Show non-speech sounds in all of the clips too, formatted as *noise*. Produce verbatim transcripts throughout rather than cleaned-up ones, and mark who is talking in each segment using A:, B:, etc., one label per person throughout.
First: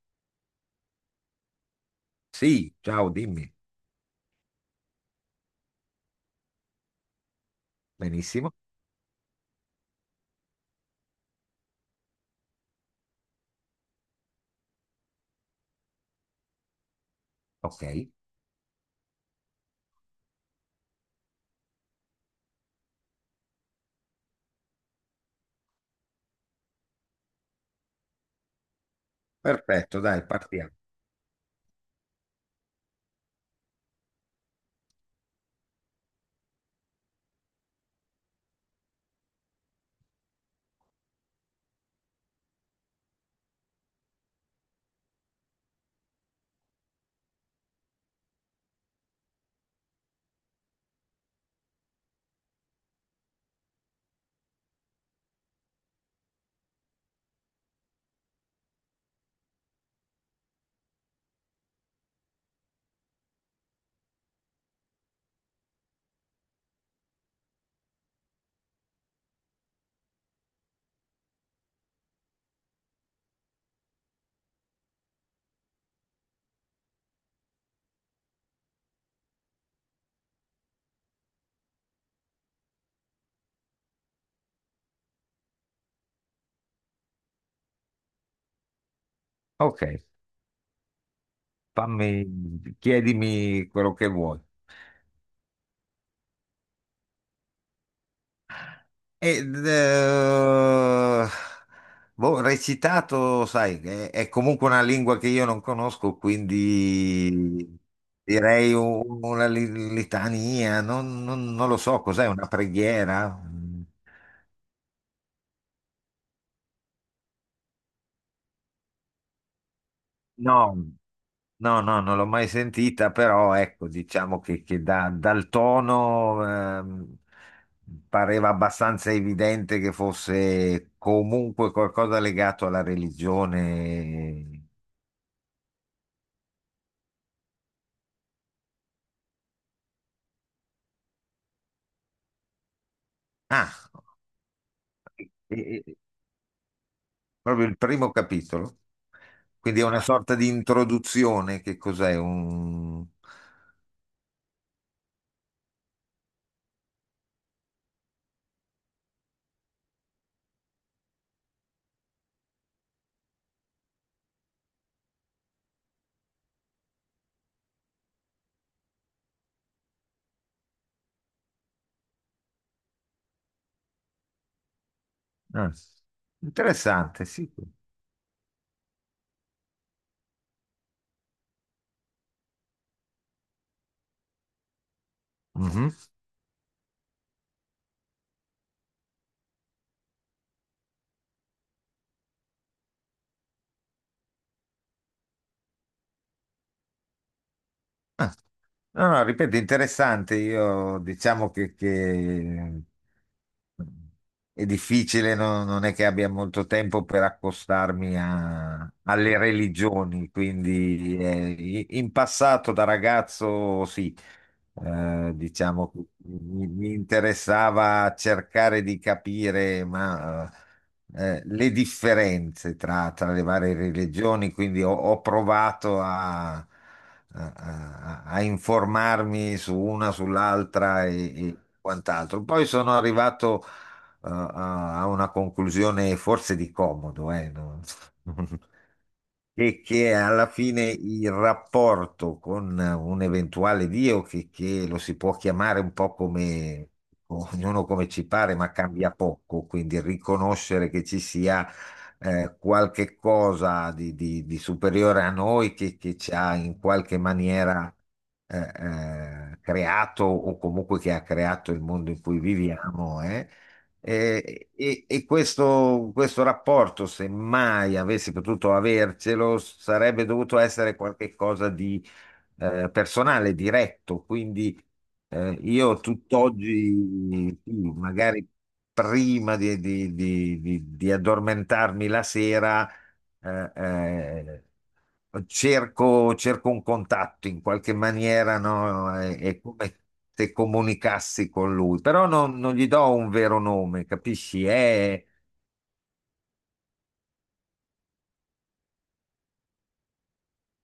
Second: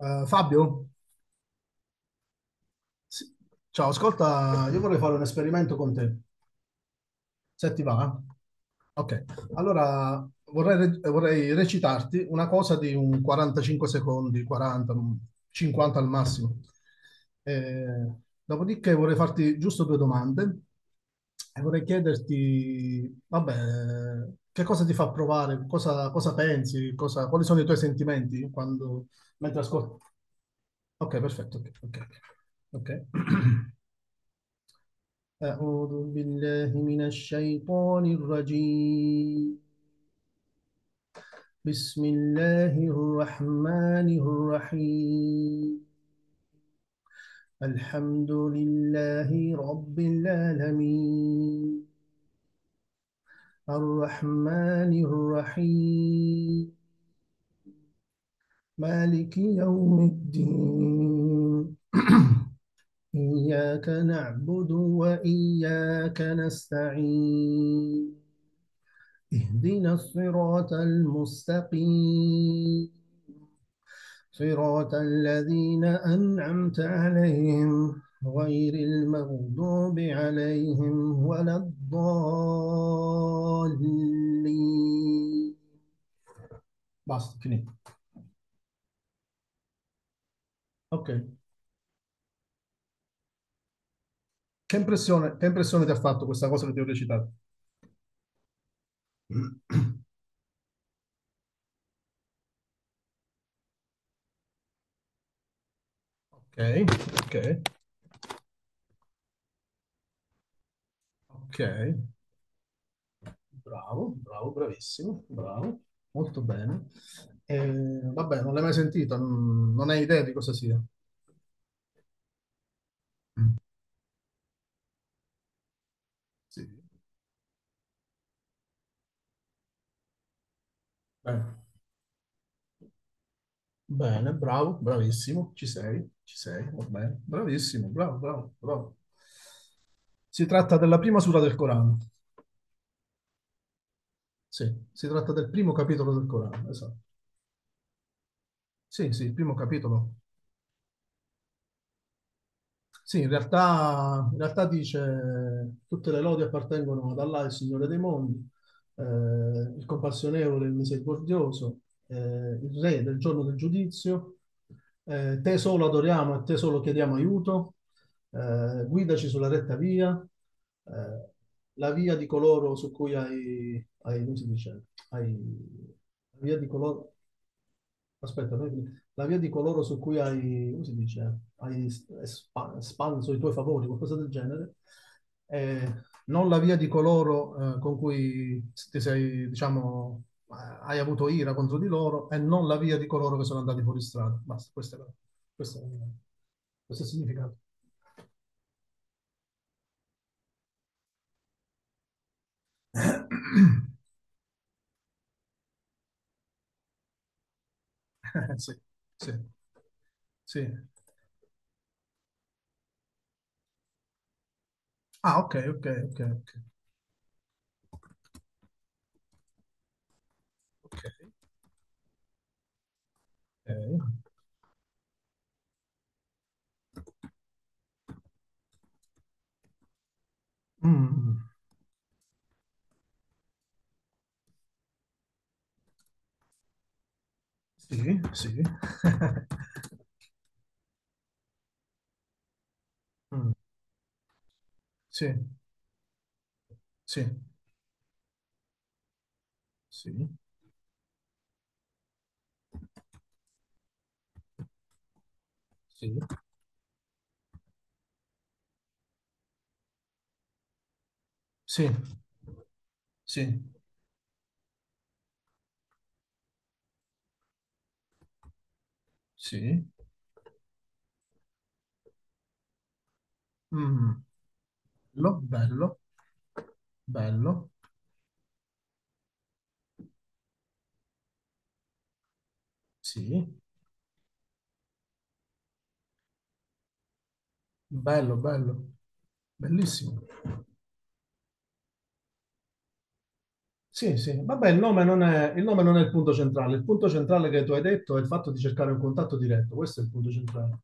A: Eh, Fabio,
B: Sì, ciao,
A: sì.
B: dimmi.
A: Ciao, ascolta, io vorrei fare un esperimento con te, se ti va. Eh?
B: Benissimo.
A: Ok, allora vorrei, re- vorrei recitarti una cosa di un quarantacinque secondi, quaranta, un cinquanta al massimo.
B: Ok,
A: Eh, Dopodiché vorrei farti giusto due domande e vorrei chiederti, vabbè, che cosa ti fa provare, cosa, cosa pensi, cosa- quali sono i tuoi sentimenti quando, mentre ascolti.
B: perfetto, dai, partiamo.
A: Ok, perfetto, ok, ok, ok. *clears throat* أعوذ بالله من الشيطان الرجيم بسم الله الرحمن الرحيم الحمد لله رب العالمين الرحمن الرحيم مالك يوم الدين إياك نعبد وإياك نستعين اهدنا الصراط المستقيم صراط الذين أنعمت عليهم غير المغضوب عليهم ولا الضالين. Basta, finito.
B: Ok,
A: Ok.
B: fammi, chiedimi quello che vuoi.
A: Che impressione, che impressione ti ha fatto questa cosa che ti ho recitato?
B: Ed, eh, boh, recitato, sai, è, è comunque una lingua che io non conosco,
A: Ok, ok,
B: quindi direi un- una li- litania, non, non- non lo so,
A: ok,
B: cos'è, una preghiera?
A: bravo, bravo, bravissimo, bravo, molto bene. Eh, Vabbè, non l'hai mai sentita, non non hai idea di cosa
B: No,
A: sia.
B: no, no, non l'ho mai sentita, però
A: Mm,
B: ecco, diciamo che, che da- dal tono
A: sì.
B: ehm, pareva abbastanza evidente che fosse
A: Bene,
B: comunque qualcosa legato alla
A: bene,
B: religione.
A: bravo, bravissimo, ci sei, ci sei, va bene, bravissimo, bravo, bravo, bravo. Si tratta della prima sura del Corano,
B: Ah,
A: sì, si tratta del
B: e-
A: primo
B: e-
A: capitolo del Corano, esatto.
B: proprio il primo capitolo.
A: Sì, sì, il primo
B: Quindi è una
A: capitolo.
B: sorta di introduzione, che cos'è? Un...
A: Sì, in realtà, in realtà dice: tutte le lodi appartengono ad Allah, il Signore dei mondi, eh, il compassionevole, il misericordioso, eh, il Re del giorno del giudizio, eh, te solo adoriamo e te solo chiediamo aiuto, eh, guidaci sulla retta via, eh, la via di coloro su cui hai, hai, come si dice, hai,
B: ah,
A: la via di coloro.
B: interessante, sì.
A: Aspetta, noi- la via di coloro su cui hai, come si dice, hai espa- espanso i tuoi favori, qualcosa del genere,
B: Mhm.
A: eh, non la via di coloro eh, con cui ti sei, diciamo, eh, hai avuto ira contro di loro e non la via di coloro che sono andati fuori strada. Basta, questo è, la- questo è, questo è il significato.
B: Ah, no, no, ripeto, interessante. Io diciamo che, che
A: *coughs*
B: è difficile, no- non è che abbia molto tempo per accostarmi
A: Eh, sì,
B: a-
A: sì,
B: alle religioni,
A: sì.
B: quindi eh, in passato da ragazzo sì, eh,
A: Ah, ok, ok,
B: diciamo,
A: ok, ok,
B: mi, mi interessava cercare di capire, ma,
A: ok,
B: eh, eh, le differenze tra, tra le varie
A: ok.
B: religioni, quindi ho, ho provato a, a- a- a informarmi su una, sull'altra e,
A: Mm.
B: e quant'altro. Poi sono arrivato, eh, a a una conclusione forse di comodo, eh, no?
A: Sì, sì. *laughs*
B: E che alla fine il rapporto con un
A: Mm,
B: eventuale Dio, che, che lo si
A: sì,
B: può chiamare un po' come
A: sì,
B: ognuno come ci pare, ma cambia poco, quindi
A: sì,
B: riconoscere che ci sia eh, qualche cosa di, di- di superiore a noi che, che
A: sì,
B: ci ha in qualche maniera eh, eh, creato o comunque che ha creato il
A: sì,
B: mondo in cui viviamo, eh.
A: sì,
B: Eh, e e questo, questo rapporto, se mai avessi potuto avercelo,
A: sì.
B: sarebbe dovuto essere qualcosa di eh, personale,
A: Mm,
B: diretto. Quindi
A: bello,
B: eh,
A: bello,
B: io tutt'oggi,
A: bello,
B: sì, magari prima di, di- di- di- di addormentarmi la sera,
A: sì.
B: eh, eh, cerco, cerco un contatto in qualche
A: Bello,
B: maniera,
A: bello,
B: no? È, è come
A: bellissimo.
B: se comunicassi con lui, però non, non gli do un vero nome,
A: Sì, sì.
B: capisci?
A: Vabbè, il nome non
B: È,
A: è, il nome non è il punto centrale. Il punto centrale che tu hai detto è il fatto di cercare un contatto diretto. Questo è il punto centrale.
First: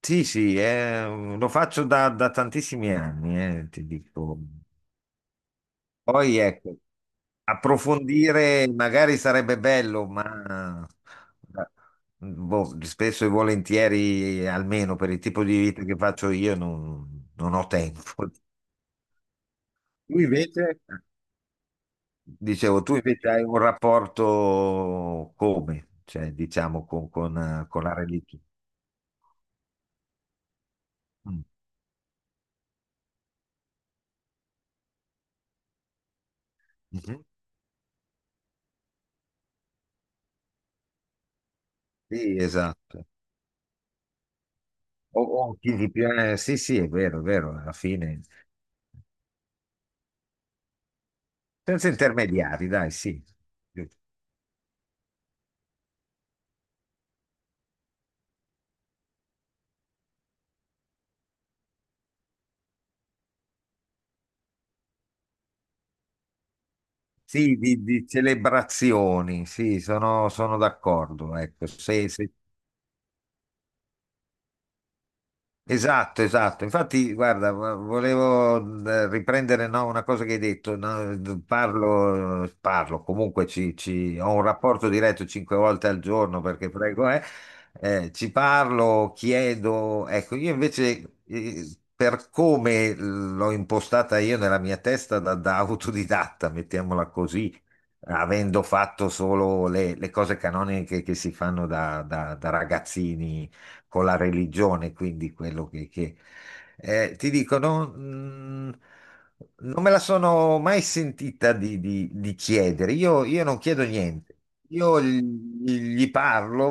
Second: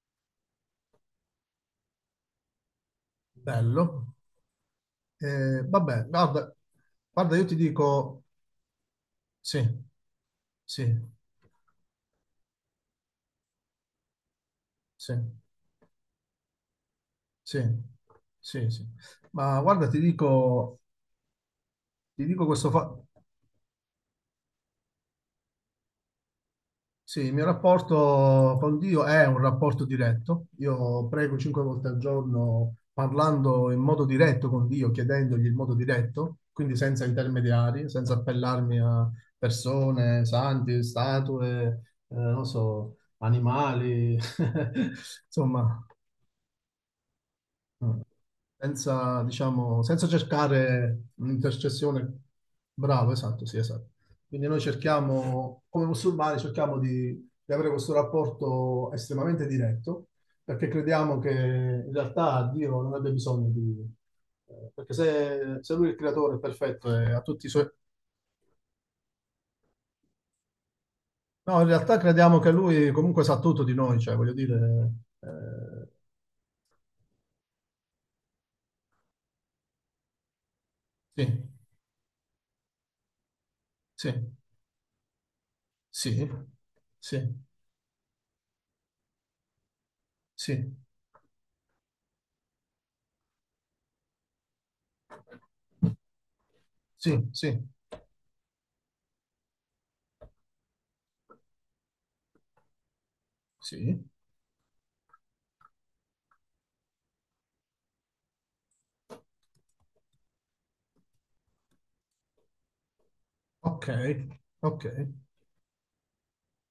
B: Sì, sì, è- lo faccio da, da tantissimi anni, eh, ti
A: Bello.
B: dico.
A: Eh, vabbè,
B: Poi
A: guarda,
B: ecco,
A: guarda, io ti dico
B: approfondire magari sarebbe
A: sì,
B: bello,
A: sì,
B: ma boh, spesso e volentieri, almeno per
A: sì.
B: il tipo di vita che faccio io, non, non
A: Sì,
B: ho tempo.
A: sì, sì. Ma guarda, ti
B: Lui invece?
A: dico, ti dico questo
B: Dicevo,
A: fa...
B: tu invece hai un rapporto come? Cioè, diciamo, con,
A: Sì, il
B: con,
A: mio
B: eh, con la religione.
A: rapporto con Dio è un rapporto diretto. Io prego
B: Mm.
A: cinque volte al giorno parlando in modo diretto con Dio, chiedendogli il modo diretto, quindi senza
B: Mhm.
A: intermediari, senza appellarmi a persone, santi, statue, eh,
B: Sì,
A: non so,
B: esatto.
A: animali,
B: O,
A: *laughs*
B: o chi
A: insomma.
B: di più- eh, Sì, sì, è vero, è vero, alla
A: Mm.
B: fine.
A: Senza, diciamo, senza cercare
B: Senza
A: un'intercessione.
B: intermediari, dai,
A: Bravo,
B: sì.
A: esatto, sì, esatto. Quindi noi cerchiamo, come musulmani, cerchiamo di, di avere questo rapporto estremamente diretto, perché crediamo che in realtà Dio non abbia bisogno di... eh, perché se, se Lui è il creatore è perfetto e ha tutti i
B: Sì,
A: suoi...
B: di, di celebrazioni, sì, sono, sono d'accordo.
A: No, in
B: Ecco,
A: realtà
B: se, se
A: crediamo che Lui comunque sa tutto di noi, cioè voglio dire... eh,
B: Esatto, esatto. Infatti, guarda, vo- volevo eh, riprendere, no, una cosa che hai detto, no.
A: sì,
B: Parlo, parlo, comunque ci,
A: sì,
B: ci- ho un rapporto diretto cinque volte al
A: sì,
B: giorno perché prego,
A: sì,
B: eh, eh, ci parlo, chiedo. Ecco, io
A: sì,
B: invece, eh, per come l'ho impostata io nella mia testa da, da autodidatta, mettiamola
A: sì,
B: così,
A: sì.
B: avendo fatto solo le, le cose canoniche che si fanno da, da- da ragazzini
A: Sì,
B: con la religione, quindi quello che, che- eh, ti dico, non, mm, non me la sono mai sentita di, di- di chiedere. Io, io non chiedo
A: ok,
B: niente.
A: ok,
B: Io gli, gli parlo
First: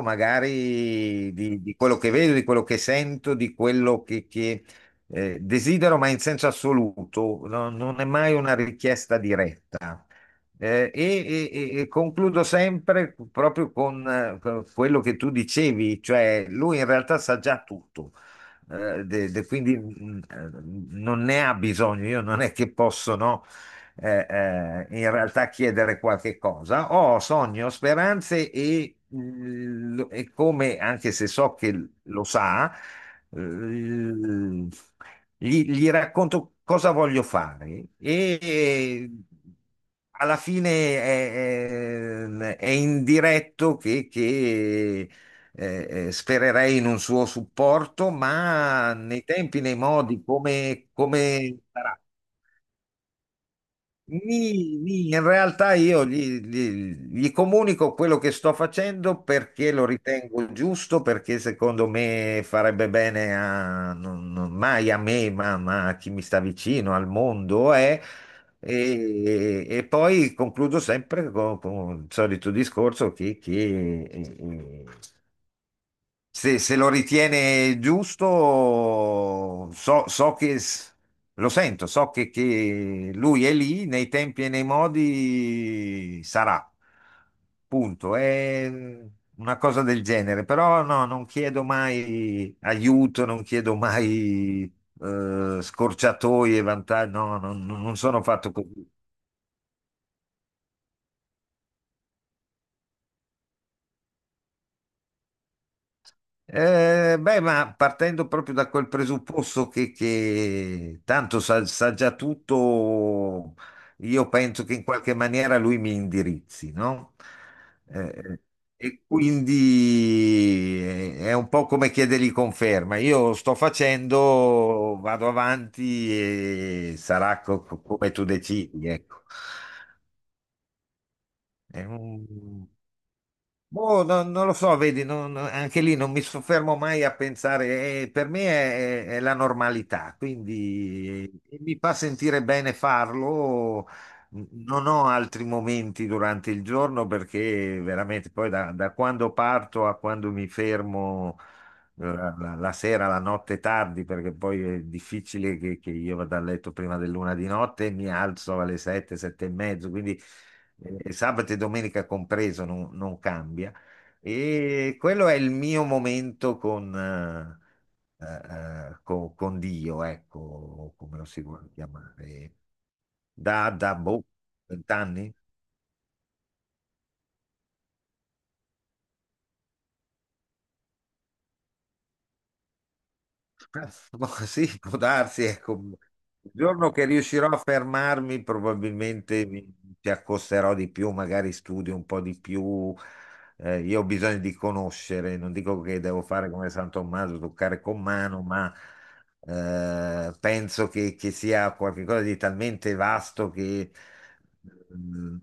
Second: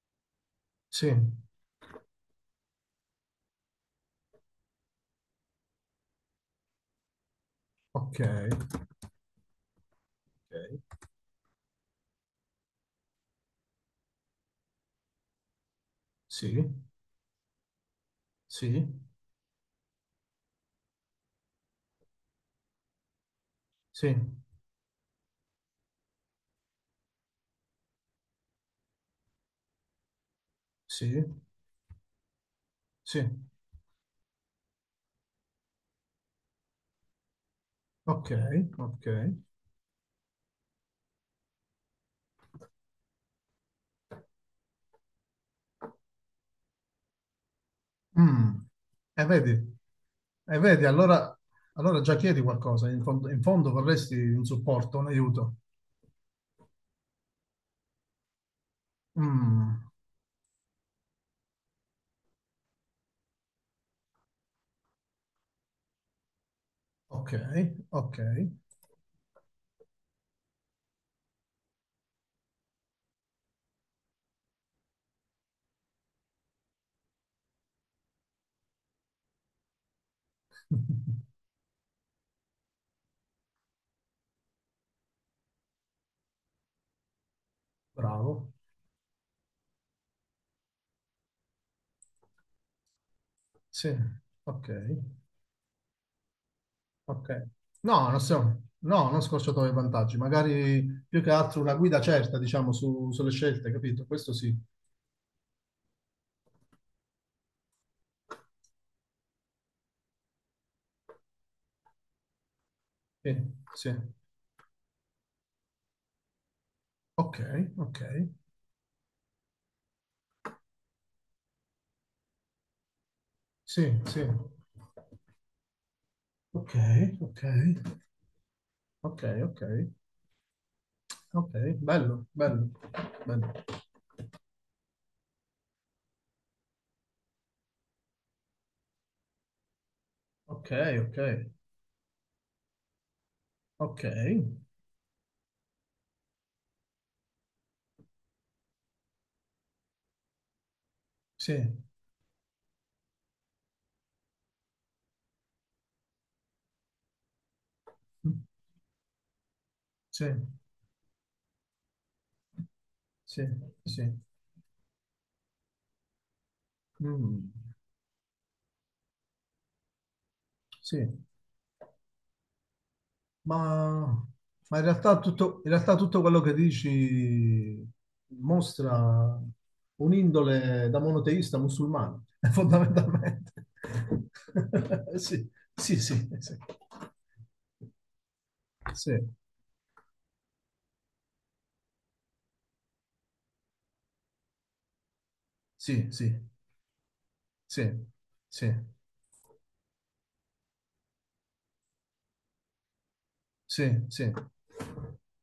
A: sì,
B: magari di, di quello che vedo, di quello che sento, di quello che, che, eh, desidero, ma in senso assoluto. No- non è
A: ok,
B: mai una richiesta diretta. Eh,
A: ok,
B: e, e- e- e concludo sempre proprio con eh, con quello che tu dicevi, cioè
A: sì,
B: lui in realtà sa già tutto,
A: sì,
B: eh, de- de- quindi mh, eh, non ne ha bisogno, io non è che posso, no,
A: sì,
B: eh, eh, in realtà chiedere qualche cosa. Ho sogni, ho speranze e, l- e come, anche
A: sì,
B: se so che l- lo sa,
A: sì,
B: l- gli, gli racconto cosa voglio fare
A: ok, ok.
B: e alla fine è, è- è indiretto che, che eh, eh, spererei in un suo supporto,
A: Mm.
B: ma
A: E
B: nei
A: vedi,
B: tempi, nei modi,
A: e vedi,
B: come
A: allora,
B: come sarà?
A: allora già chiedi qualcosa, in fondo, in fondo vorresti un
B: Mi-
A: supporto, un
B: mi- in
A: aiuto.
B: realtà io gli, gli- gli comunico quello che sto facendo perché lo
A: Mm.
B: ritengo giusto, perché secondo me farebbe bene a, non- non- mai a me, ma, ma a chi mi sta vicino, al
A: Ok,
B: mondo. eh.
A: ok,
B: E, e poi concludo sempre con, con il solito discorso che, che, eh, se, se lo ritiene giusto, so, so che s-
A: *laughs*
B: lo sento, so che, che lui è lì nei tempi e nei modi sarà. Punto.
A: bravo,
B: È una cosa del genere, però no, non chiedo mai aiuto, non chiedo
A: sì,
B: mai
A: ok,
B: eh, scorciatoie, vantaggi. No,
A: ok.
B: non, non
A: No, non
B: sono fatto
A: siamo,
B: così.
A: no, non scorciatoie vantaggi, magari più che altro una guida certa, diciamo, su- sulle scelte, capito? Questo sì.
B: Eh, beh, ma partendo proprio da quel presupposto che, che tanto sa, sa già
A: Sì,
B: tutto,
A: sì.
B: io penso che in qualche maniera lui mi indirizzi, no?
A: Ok, ok.
B: Eh, e quindi è è un po' come chiedergli conferma. Io sto
A: Sì, sì.
B: facendo, vado avanti
A: Ok,
B: e sarà
A: ok.
B: co- co- come tu decidi, ecco.
A: Ok, ok. Ok,
B: È
A: bello,
B: un-
A: bello, bello.
B: Boh, no- non lo so, vedi, non- anche lì non mi soffermo mai a pensare, eh, per me è, è la normalità,
A: Ok, ok.
B: quindi eh, mi fa sentire bene farlo.
A: Ok.
B: Non ho altri momenti durante il giorno perché veramente poi da, da quando parto a quando mi fermo
A: Sì.
B: eh, la, la- la sera, la notte tardi, perché poi è difficile che, che io vada a letto prima dell'una di notte e mi
A: Mm.
B: alzo alle sette, sette e mezzo, quindi
A: Sì,
B: eh, sabato e domenica compreso, non, non
A: sì,
B: cambia.
A: sì.
B: E quello è il mio momento con,
A: Mm,
B: eh, eh, con, con Dio, ecco, come lo
A: sì.
B: si vuole chiamare. Da, da
A: Ma,
B: boh,
A: ma in realtà
B: vent'anni?
A: tutto, in realtà tutto quello che dici mostra un'indole da monoteista musulmano, *laughs* fondamentalmente.
B: *laughs* Ma
A: *laughs*
B: sì, può darsi,
A: Sì,
B: ecco.
A: sì, sì,
B: Il
A: sì,
B: giorno che riuscirò a fermarmi,
A: sì,
B: probabilmente mi ci accosterò di più, magari studio un po' di più. Eh, io ho bisogno di conoscere, non dico che
A: sì,
B: devo
A: sì,
B: fare come San Tommaso, toccare
A: sì,
B: con mano,
A: sì,
B: ma eh, penso che, che sia qualcosa di talmente vasto che
A: sì, sì,
B: mm,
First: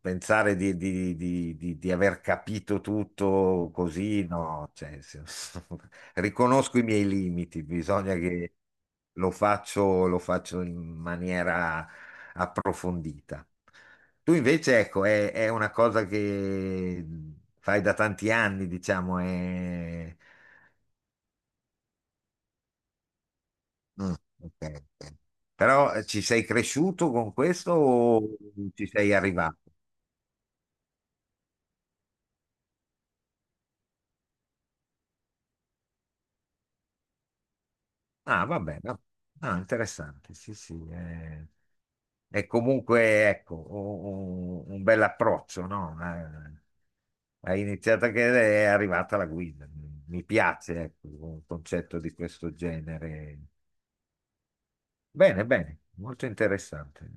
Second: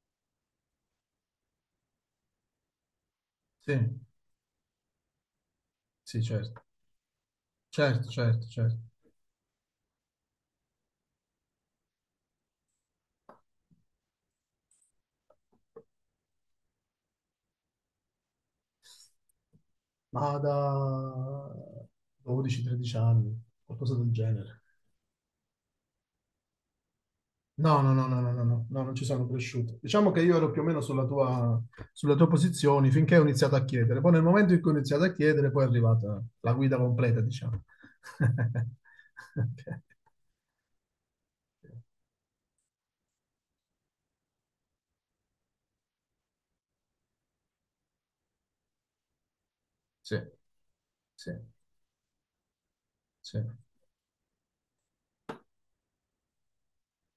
B: pensare di, di- di- di- di aver capito tutto
A: sì,
B: così, no, cioè, *laughs*
A: sì, certo,
B: riconosco i miei limiti,
A: certo,
B: bisogna
A: certo,
B: che
A: certo.
B: lo faccio, lo faccio in maniera approfondita. Tu invece, ecco, è, è una cosa che fai da tanti anni, diciamo, è...
A: Ma da dodici o tredici anni, qualcosa del
B: Mm,
A: genere.
B: ok, ok. Però eh, ci sei cresciuto con questo
A: No, no, no, no,
B: o
A: no, no, no, no,
B: ci
A: non ci
B: sei
A: sono
B: arrivato?
A: cresciuto. Diciamo che io ero più o meno sulla tua, sulla tua posizione finché ho iniziato a chiedere. Poi nel momento in cui ho iniziato a chiedere, poi è arrivata la guida completa, diciamo.
B: Ah, va
A: *laughs*
B: bene, no. Ah,
A: Ok.
B: interessante. Sì, sì. eh. È comunque, ecco, un, un bel approccio, no? Eh, Hai iniziato che è arrivata la guida.
A: Sì,
B: Mi piace, ecco,
A: sì,
B: un concetto di questo genere.
A: sì.
B: Bene, bene, molto interessante.